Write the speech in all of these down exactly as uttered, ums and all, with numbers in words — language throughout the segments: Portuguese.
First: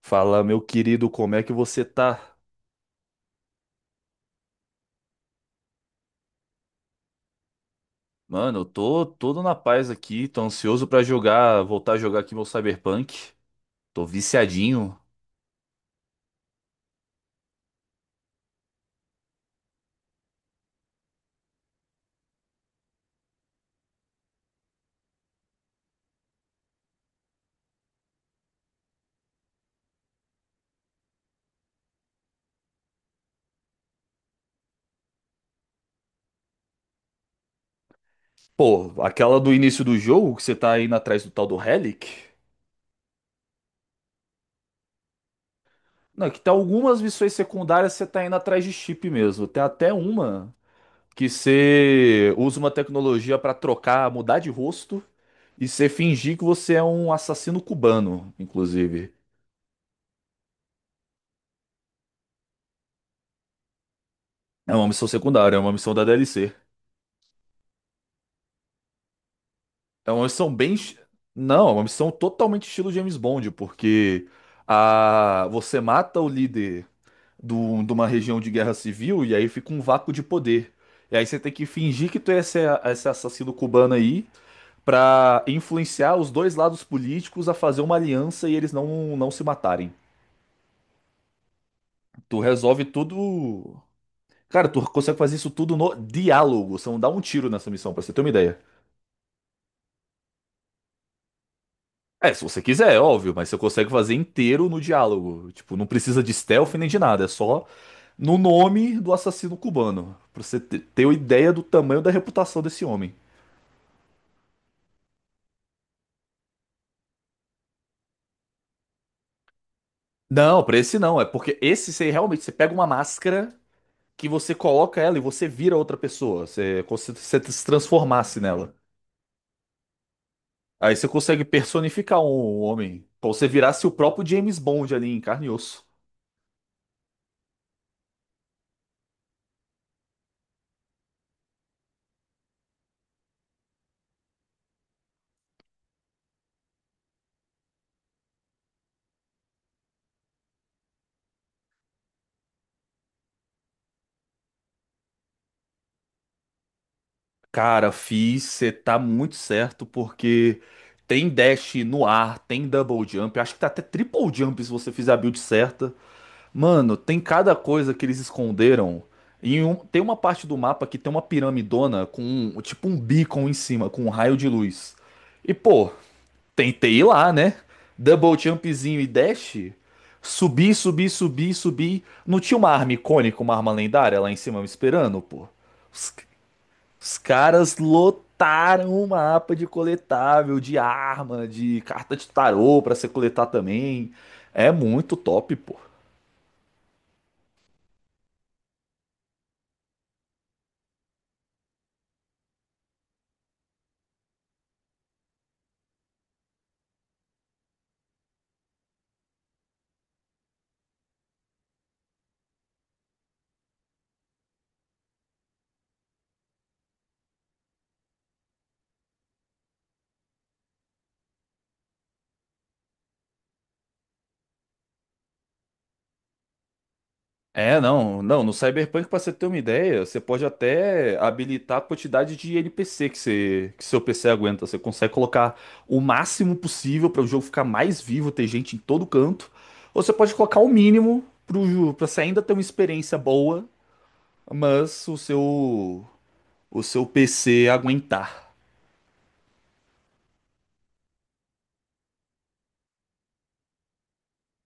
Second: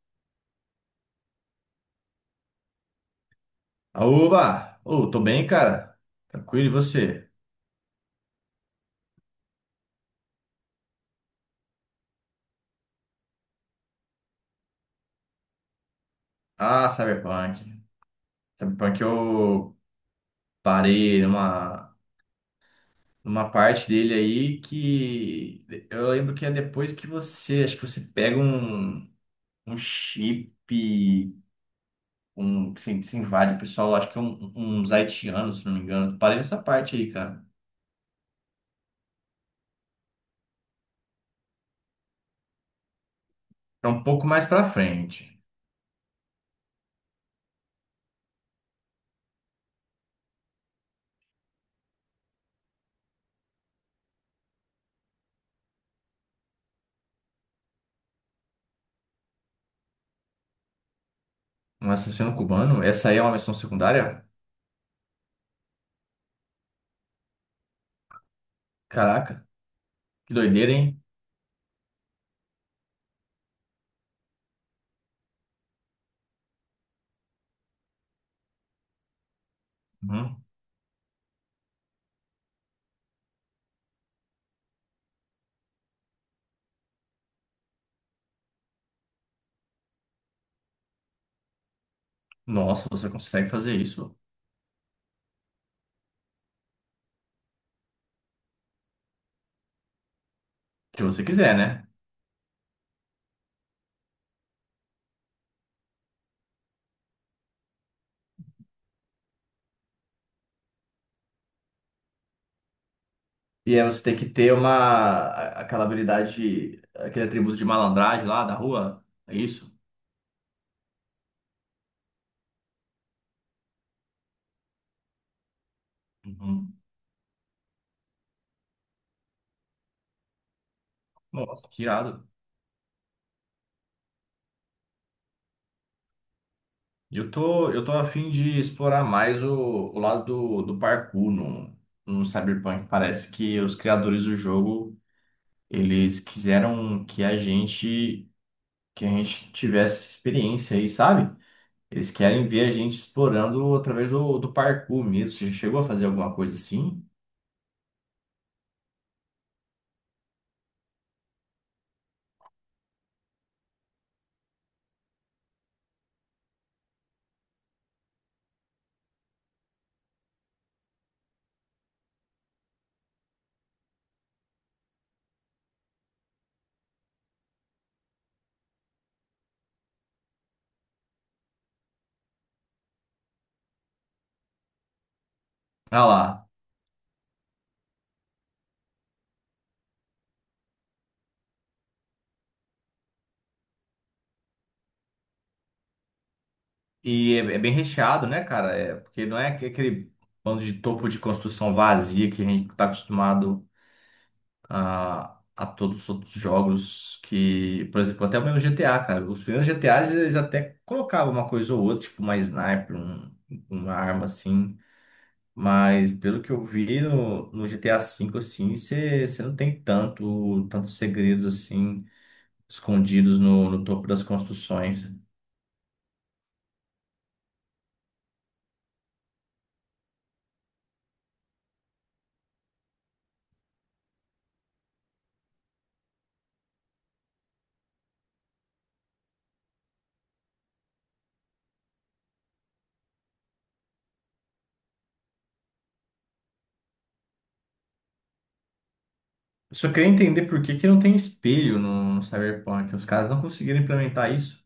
Fala, meu querido, como é que você tá? Aúba! Ô, tô bem, cara. Tranquilo, e você? Mano, eu tô todo na paz aqui, tô ansioso pra jogar, voltar a jogar aqui meu Cyberpunk. Tô viciadinho. Ah, Cyberpunk. Cyberpunk eu parei numa, numa parte dele aí que eu lembro que é depois que você, acho que você pega um, um chip, um, que você, você invade o pessoal, acho que é um, um, uns haitianos, se não me engano. Parei nessa parte aí, cara. Pô, aquela do início do jogo que você tá indo atrás do tal do Relic? É um pouco mais pra frente. Não, que tem algumas missões secundárias que você tá indo atrás de chip mesmo. Tem até uma que você usa uma tecnologia pra trocar, mudar de rosto e você fingir que você é um assassino cubano, inclusive. Um assassino cubano, essa aí é uma missão secundária? É uma missão secundária, é uma missão da D L C. Caraca, É uma que missão doideira, bem. hein? Não, é uma missão totalmente estilo James Bond, porque a... você mata o líder do... de uma região de guerra civil e aí fica um vácuo de Uhum. poder. E aí você tem que fingir que tu é esse, esse assassino cubano aí pra influenciar os dois lados políticos a fazer uma aliança e eles não, não se matarem. Tu resolve Nossa, você consegue tudo. fazer isso? Cara, tu consegue fazer isso tudo no diálogo. Você não dá um tiro nessa missão, pra você ter uma ideia. que você quiser, né? É, se você quiser, é óbvio, mas você consegue fazer inteiro no diálogo. Tipo, não precisa de stealth nem de nada, é só no nome do assassino cubano, pra você te- ter uma ideia do tamanho da reputação desse homem. E aí você tem que ter uma a- aquela habilidade, aquele atributo de malandragem lá da rua, é isso? Não, pra esse não, é porque esse você realmente, você pega uma máscara que você coloca ela e você vira outra pessoa, Uhum. você, como se você se transformasse nela. Aí você consegue Nossa, que personificar um irado. um homem, como se você virasse o próprio James Bond ali em carne e osso. Eu tô, eu tô a fim de explorar mais o, o lado do, do parkour no, no Cyberpunk. Parece que os criadores do jogo, eles quiseram que a gente que a gente tivesse essa experiência aí, sabe? Eles querem ver a gente explorando através do, do parkour mesmo. Você já chegou a fazer alguma coisa assim? Cara, fiz, você tá muito certo, porque tem dash no ar, tem double jump, acho que tá até triple jump se você fizer a build certa. Mano, tem cada coisa que eles esconderam. E um- tem uma parte do mapa que tem uma piramidona com um- tipo um beacon em cima, com um raio de luz. E pô, tentei ir lá, né? Double jumpzinho e dash. Subi, subi, subi, subi. Não tinha uma arma icônica, uma arma lendária lá em cima me esperando, pô. Ah lá, Os caras lotaram o mapa de coletável, de arma, de carta de tarô pra você coletar também. É muito top, pô. E é, é bem recheado, né, cara? É, porque não é aque- aquele bando de topo de construção vazia que a gente tá acostumado a, a todos os outros jogos que, por exemplo, até o mesmo G T A, cara. Os primeiros G T As eles até colocavam uma coisa ou outra, tipo uma sniper, um- uma arma assim. Mas pelo que eu vi no, no G T A V, assim, você não tem tanto, tantos segredos assim escondidos no, no topo das construções. É, não, não, no Cyberpunk, pra você ter uma ideia, você pode até habilitar a quantidade de N P C que, você, que seu P C aguenta. Você consegue colocar o máximo possível para o jogo ficar mais vivo, ter gente em todo canto. Ou você pode colocar o mínimo pro, ju- pra você ainda ter uma experiência boa, mas o seu, o seu P C aguentar. Eu só queria entender por que que não tem espelho no, no Cyberpunk. Os caras não conseguiram implementar isso.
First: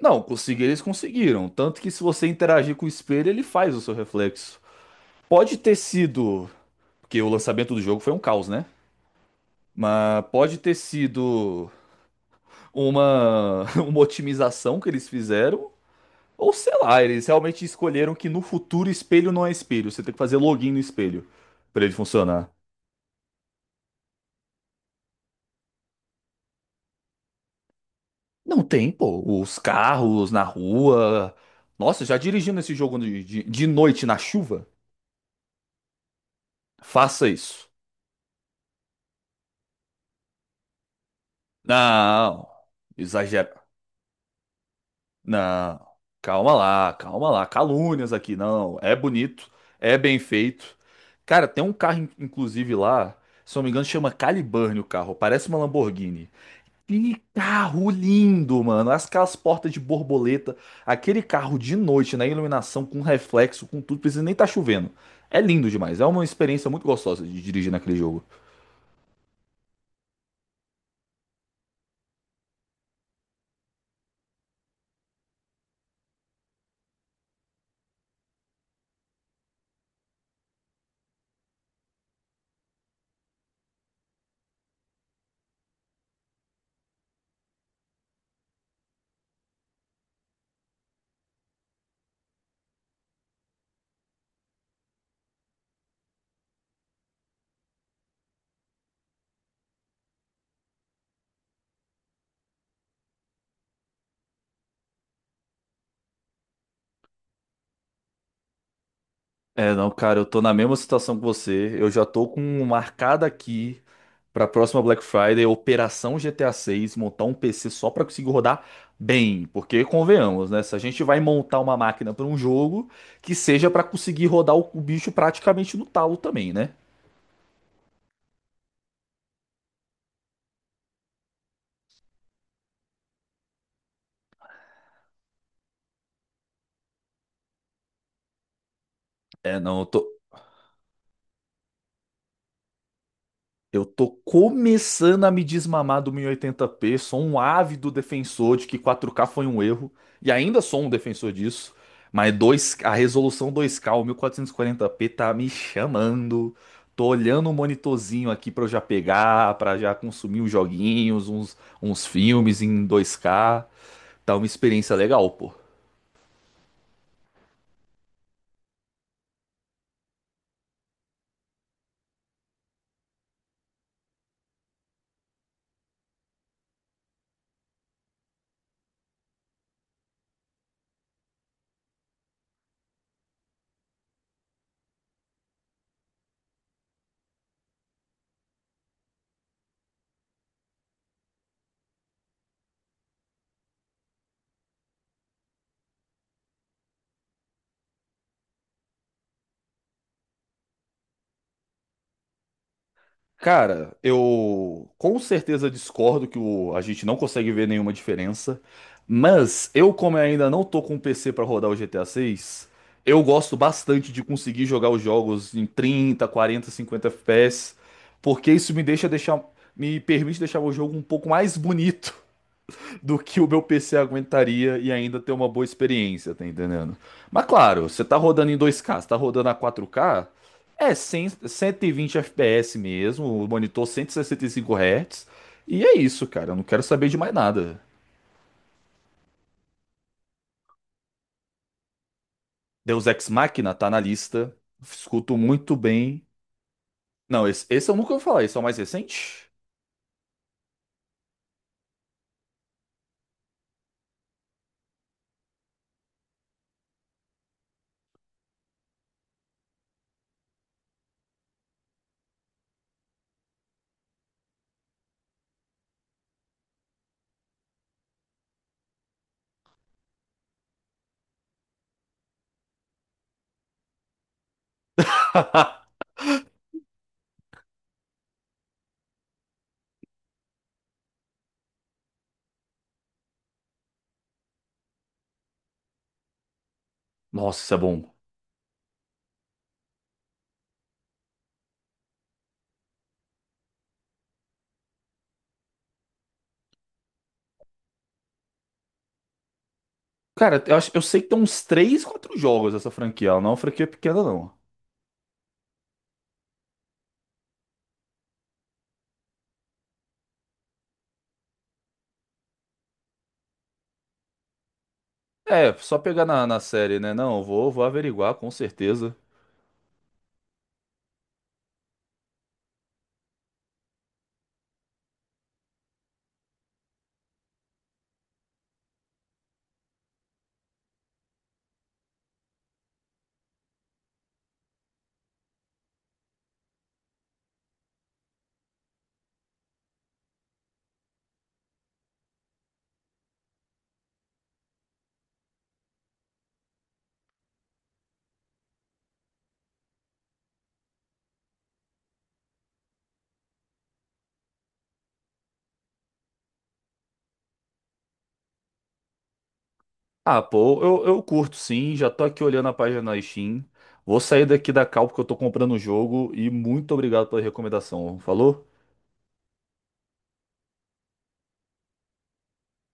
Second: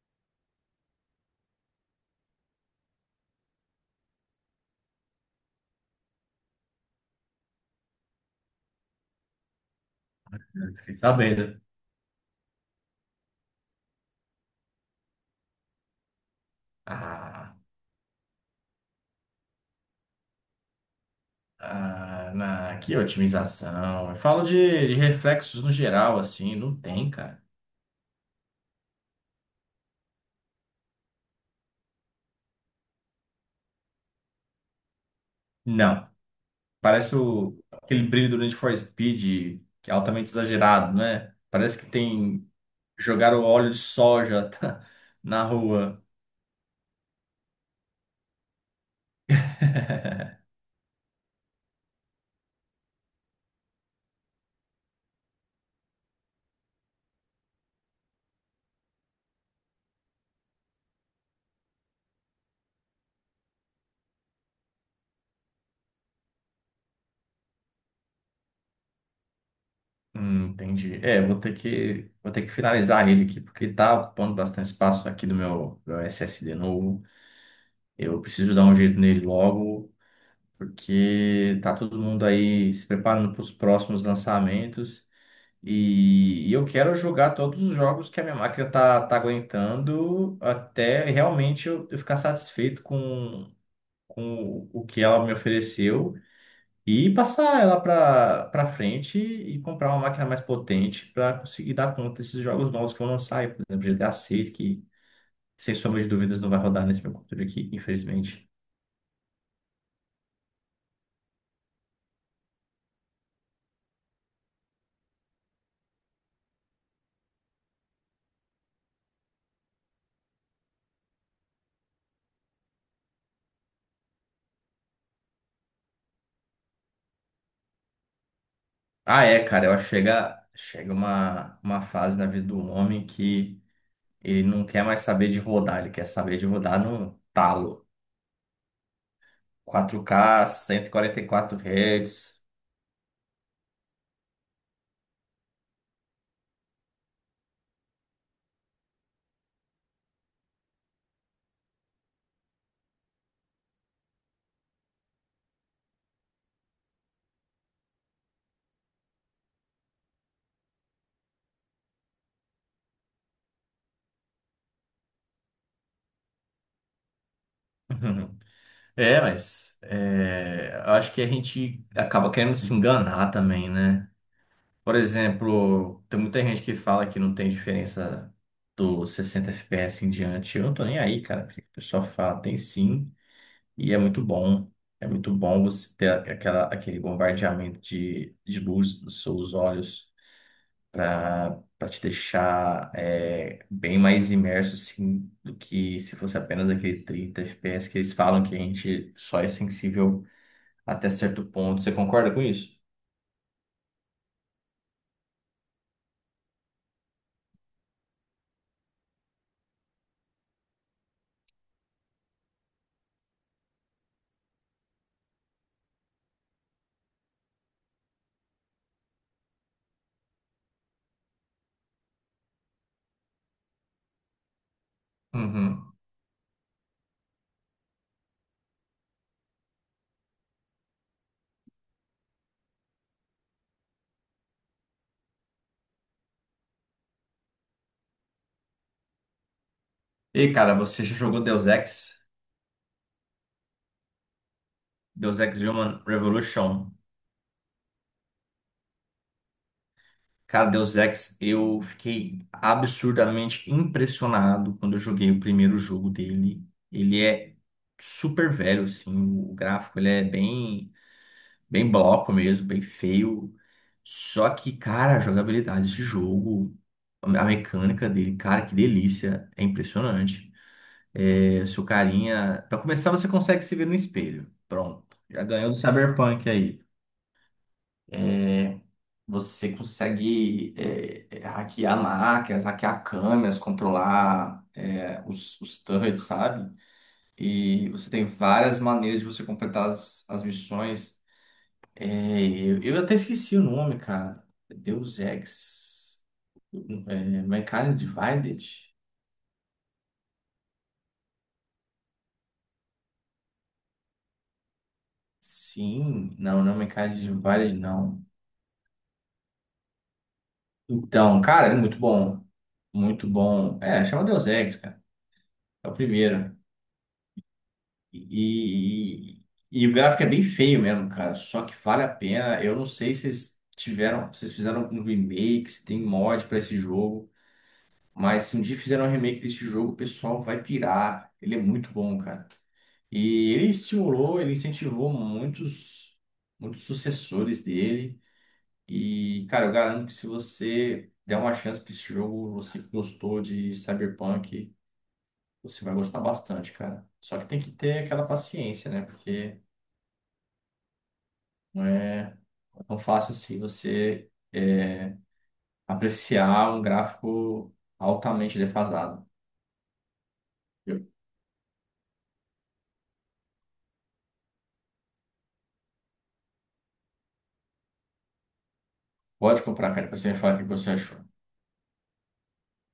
Não, conseguir eles conseguiram. Tanto que se você interagir com o espelho, ele faz o seu reflexo. Pode ter sido, porque o lançamento do jogo foi um caos, né? Mas pode ter Eu Fiquei sabendo. sido uma, uma otimização que eles fizeram. Ou sei lá, eles Ah, realmente escolheram que no futuro espelho não é espelho. Você tem que fazer login no espelho pra ele ah, funcionar. na, que otimização. Eu falo de, de reflexos no geral, assim. Não tem, cara. Não tem, pô. Os carros na rua. Nossa, já dirigindo esse jogo de, de de noite na chuva? Não. Parece Faça o, isso. aquele brilho do Need for Speed, que é altamente exagerado, né? Parece que Não. tem. Jogaram óleo de soja na Não, rua. calma lá, calma lá. Calúnias aqui, não. É bonito, é bem feito. Cara, tem um carro, in- inclusive, lá, se não me engano, chama Caliburn o carro. Parece uma Lamborghini. Que carro lindo, mano. As- Aquelas portas de borboleta. Aquele carro de noite, na iluminação, com reflexo, com tudo. Precisa nem estar chovendo. É lindo demais. É uma experiência muito gostosa de dirigir naquele jogo. Hum, entendi. É, vou ter que, vou ter que finalizar ele aqui, porque ele tá ocupando bastante espaço aqui do meu, meu S S D novo. Eu preciso dar um jeito nele logo, porque tá todo mundo aí se preparando para os próximos lançamentos. E, e eu quero jogar todos os jogos que a minha máquina tá, tá aguentando até realmente eu, eu ficar satisfeito com, com o que ela me ofereceu e passar ela para para frente e comprar uma máquina mais potente para conseguir dar conta desses jogos novos que vão lançar aí, por exemplo, G T A seis, que sem sombra de dúvidas não vai rodar nesse meu computador aqui, infelizmente. É, não, cara, eu tô na mesma situação que você. Eu já tô com marcada aqui pra próxima Black Friday, Operação G T A seis, montar um P C só pra conseguir rodar bem. Porque, convenhamos, né? Se a gente vai montar uma máquina pra um jogo, que seja pra conseguir rodar o, o bicho praticamente no talo também, né? Ah, é, cara, eu acho que chega, chega uma, uma fase na vida do homem que ele não quer mais saber de rodar, ele quer saber de rodar no talo. É, não. eu tô, quatro K, cento e quarenta e quatro Hz. Eu tô começando a me desmamar do mil e oitenta p, sou um ávido defensor de que quatro k foi um erro, e ainda sou um defensor disso, mas dois, a resolução dois k, o mil quatrocentos e quarenta p tá me chamando. Tô olhando o monitorzinho aqui pra eu já pegar, pra já consumir uns joguinhos, uns, uns filmes em dois k. Tá uma experiência legal, pô. É, mas é, eu acho que a gente acaba querendo se enganar também, né? Por exemplo, tem muita gente que fala que não tem diferença do sessenta F P S em diante. Eu não tô nem aí, cara, porque o pessoal fala, tem sim, e é muito bom. É muito bom você ter aquela, aquele bombardeamento de, de luz nos seus olhos para para te deixar é, bem mais imerso assim, do que se fosse apenas aquele trinta F P S que eles falam que a gente só é sensível até certo ponto. Você concorda com isso? Cara, eu com certeza discordo que o- a gente não consegue ver nenhuma diferença, mas eu, como ainda não tô com um P C pra rodar o G T A seis, eu gosto bastante de conseguir jogar os jogos em trinta, quarenta, cinquenta F P S, porque isso me deixa deixar, me permite deixar o jogo um pouco mais bonito do que o meu P C aguentaria e ainda ter uma boa Uhum. experiência, tá entendendo? Mas claro, você tá rodando em dois k, você tá rodando a quatro k, é cem, cento e vinte F P S mesmo, o monitor cento e sessenta e cinco Hz, e é isso, cara, eu não quero saber de mais nada. E cara, você já jogou Deus Ex? Deus Ex Machina tá na lista, escuto Deus Ex muito Human bem. Revolution. Não, esse, esse eu nunca ouvi falar, esse é o mais recente? Cara, Deus Ex, eu fiquei absurdamente impressionado quando eu joguei o primeiro jogo dele. Ele é super velho, assim, o gráfico ele é bem, bem bloco mesmo, bem feio. Só que, cara, a jogabilidade desse jogo, a mecânica dele, cara, que delícia, é impressionante. É, seu carinha, pra começar, você consegue se ver no espelho. Pronto, já ganhou do Cyberpunk aí. Você consegue é, é, hackear máquinas, hackear câmeras, controlar é, os, os turrets, sabe? Nossa, isso é E você bom. tem várias maneiras de você completar as, as missões. É, eu, eu até esqueci o nome, cara. Deus Ex. É, Mankind Divided? Cara, eu, acho, eu sei que tem uns três, quatro jogos essa franquia, ela não é uma franquia pequena, não. Sim. Não, não é Mankind Divided, não. Então, cara, é muito bom. Muito bom. É, chama Deus Ex, cara. É, É o só pegar na, primeiro. na série, né? Não, vou, vou averiguar, com certeza. E, e- e o gráfico é bem feio mesmo, cara. Só que vale a pena. Eu não sei se vocês tiveram, se vocês fizeram um remake, se tem mod pra esse jogo. Mas se um dia fizeram um remake desse jogo, o pessoal vai pirar. Ele é muito bom, cara. E ele estimulou, ele incentivou muitos, muitos sucessores dele. E, cara, eu garanto que se você der uma chance pra esse jogo, você que gostou de Cyberpunk, você vai gostar bastante, cara. Só que tem que ter aquela paciência, né? Porque Não é tão fácil assim você é, apreciar um gráfico altamente defasado. Ah, pô, eu, Eu- eu curto sim, já tô aqui olhando a página na Steam. Vou sair daqui da cal porque eu tô comprando o jogo e muito obrigado pela recomendação. Falou? Pode comprar, cara, pra você me falar o que você achou.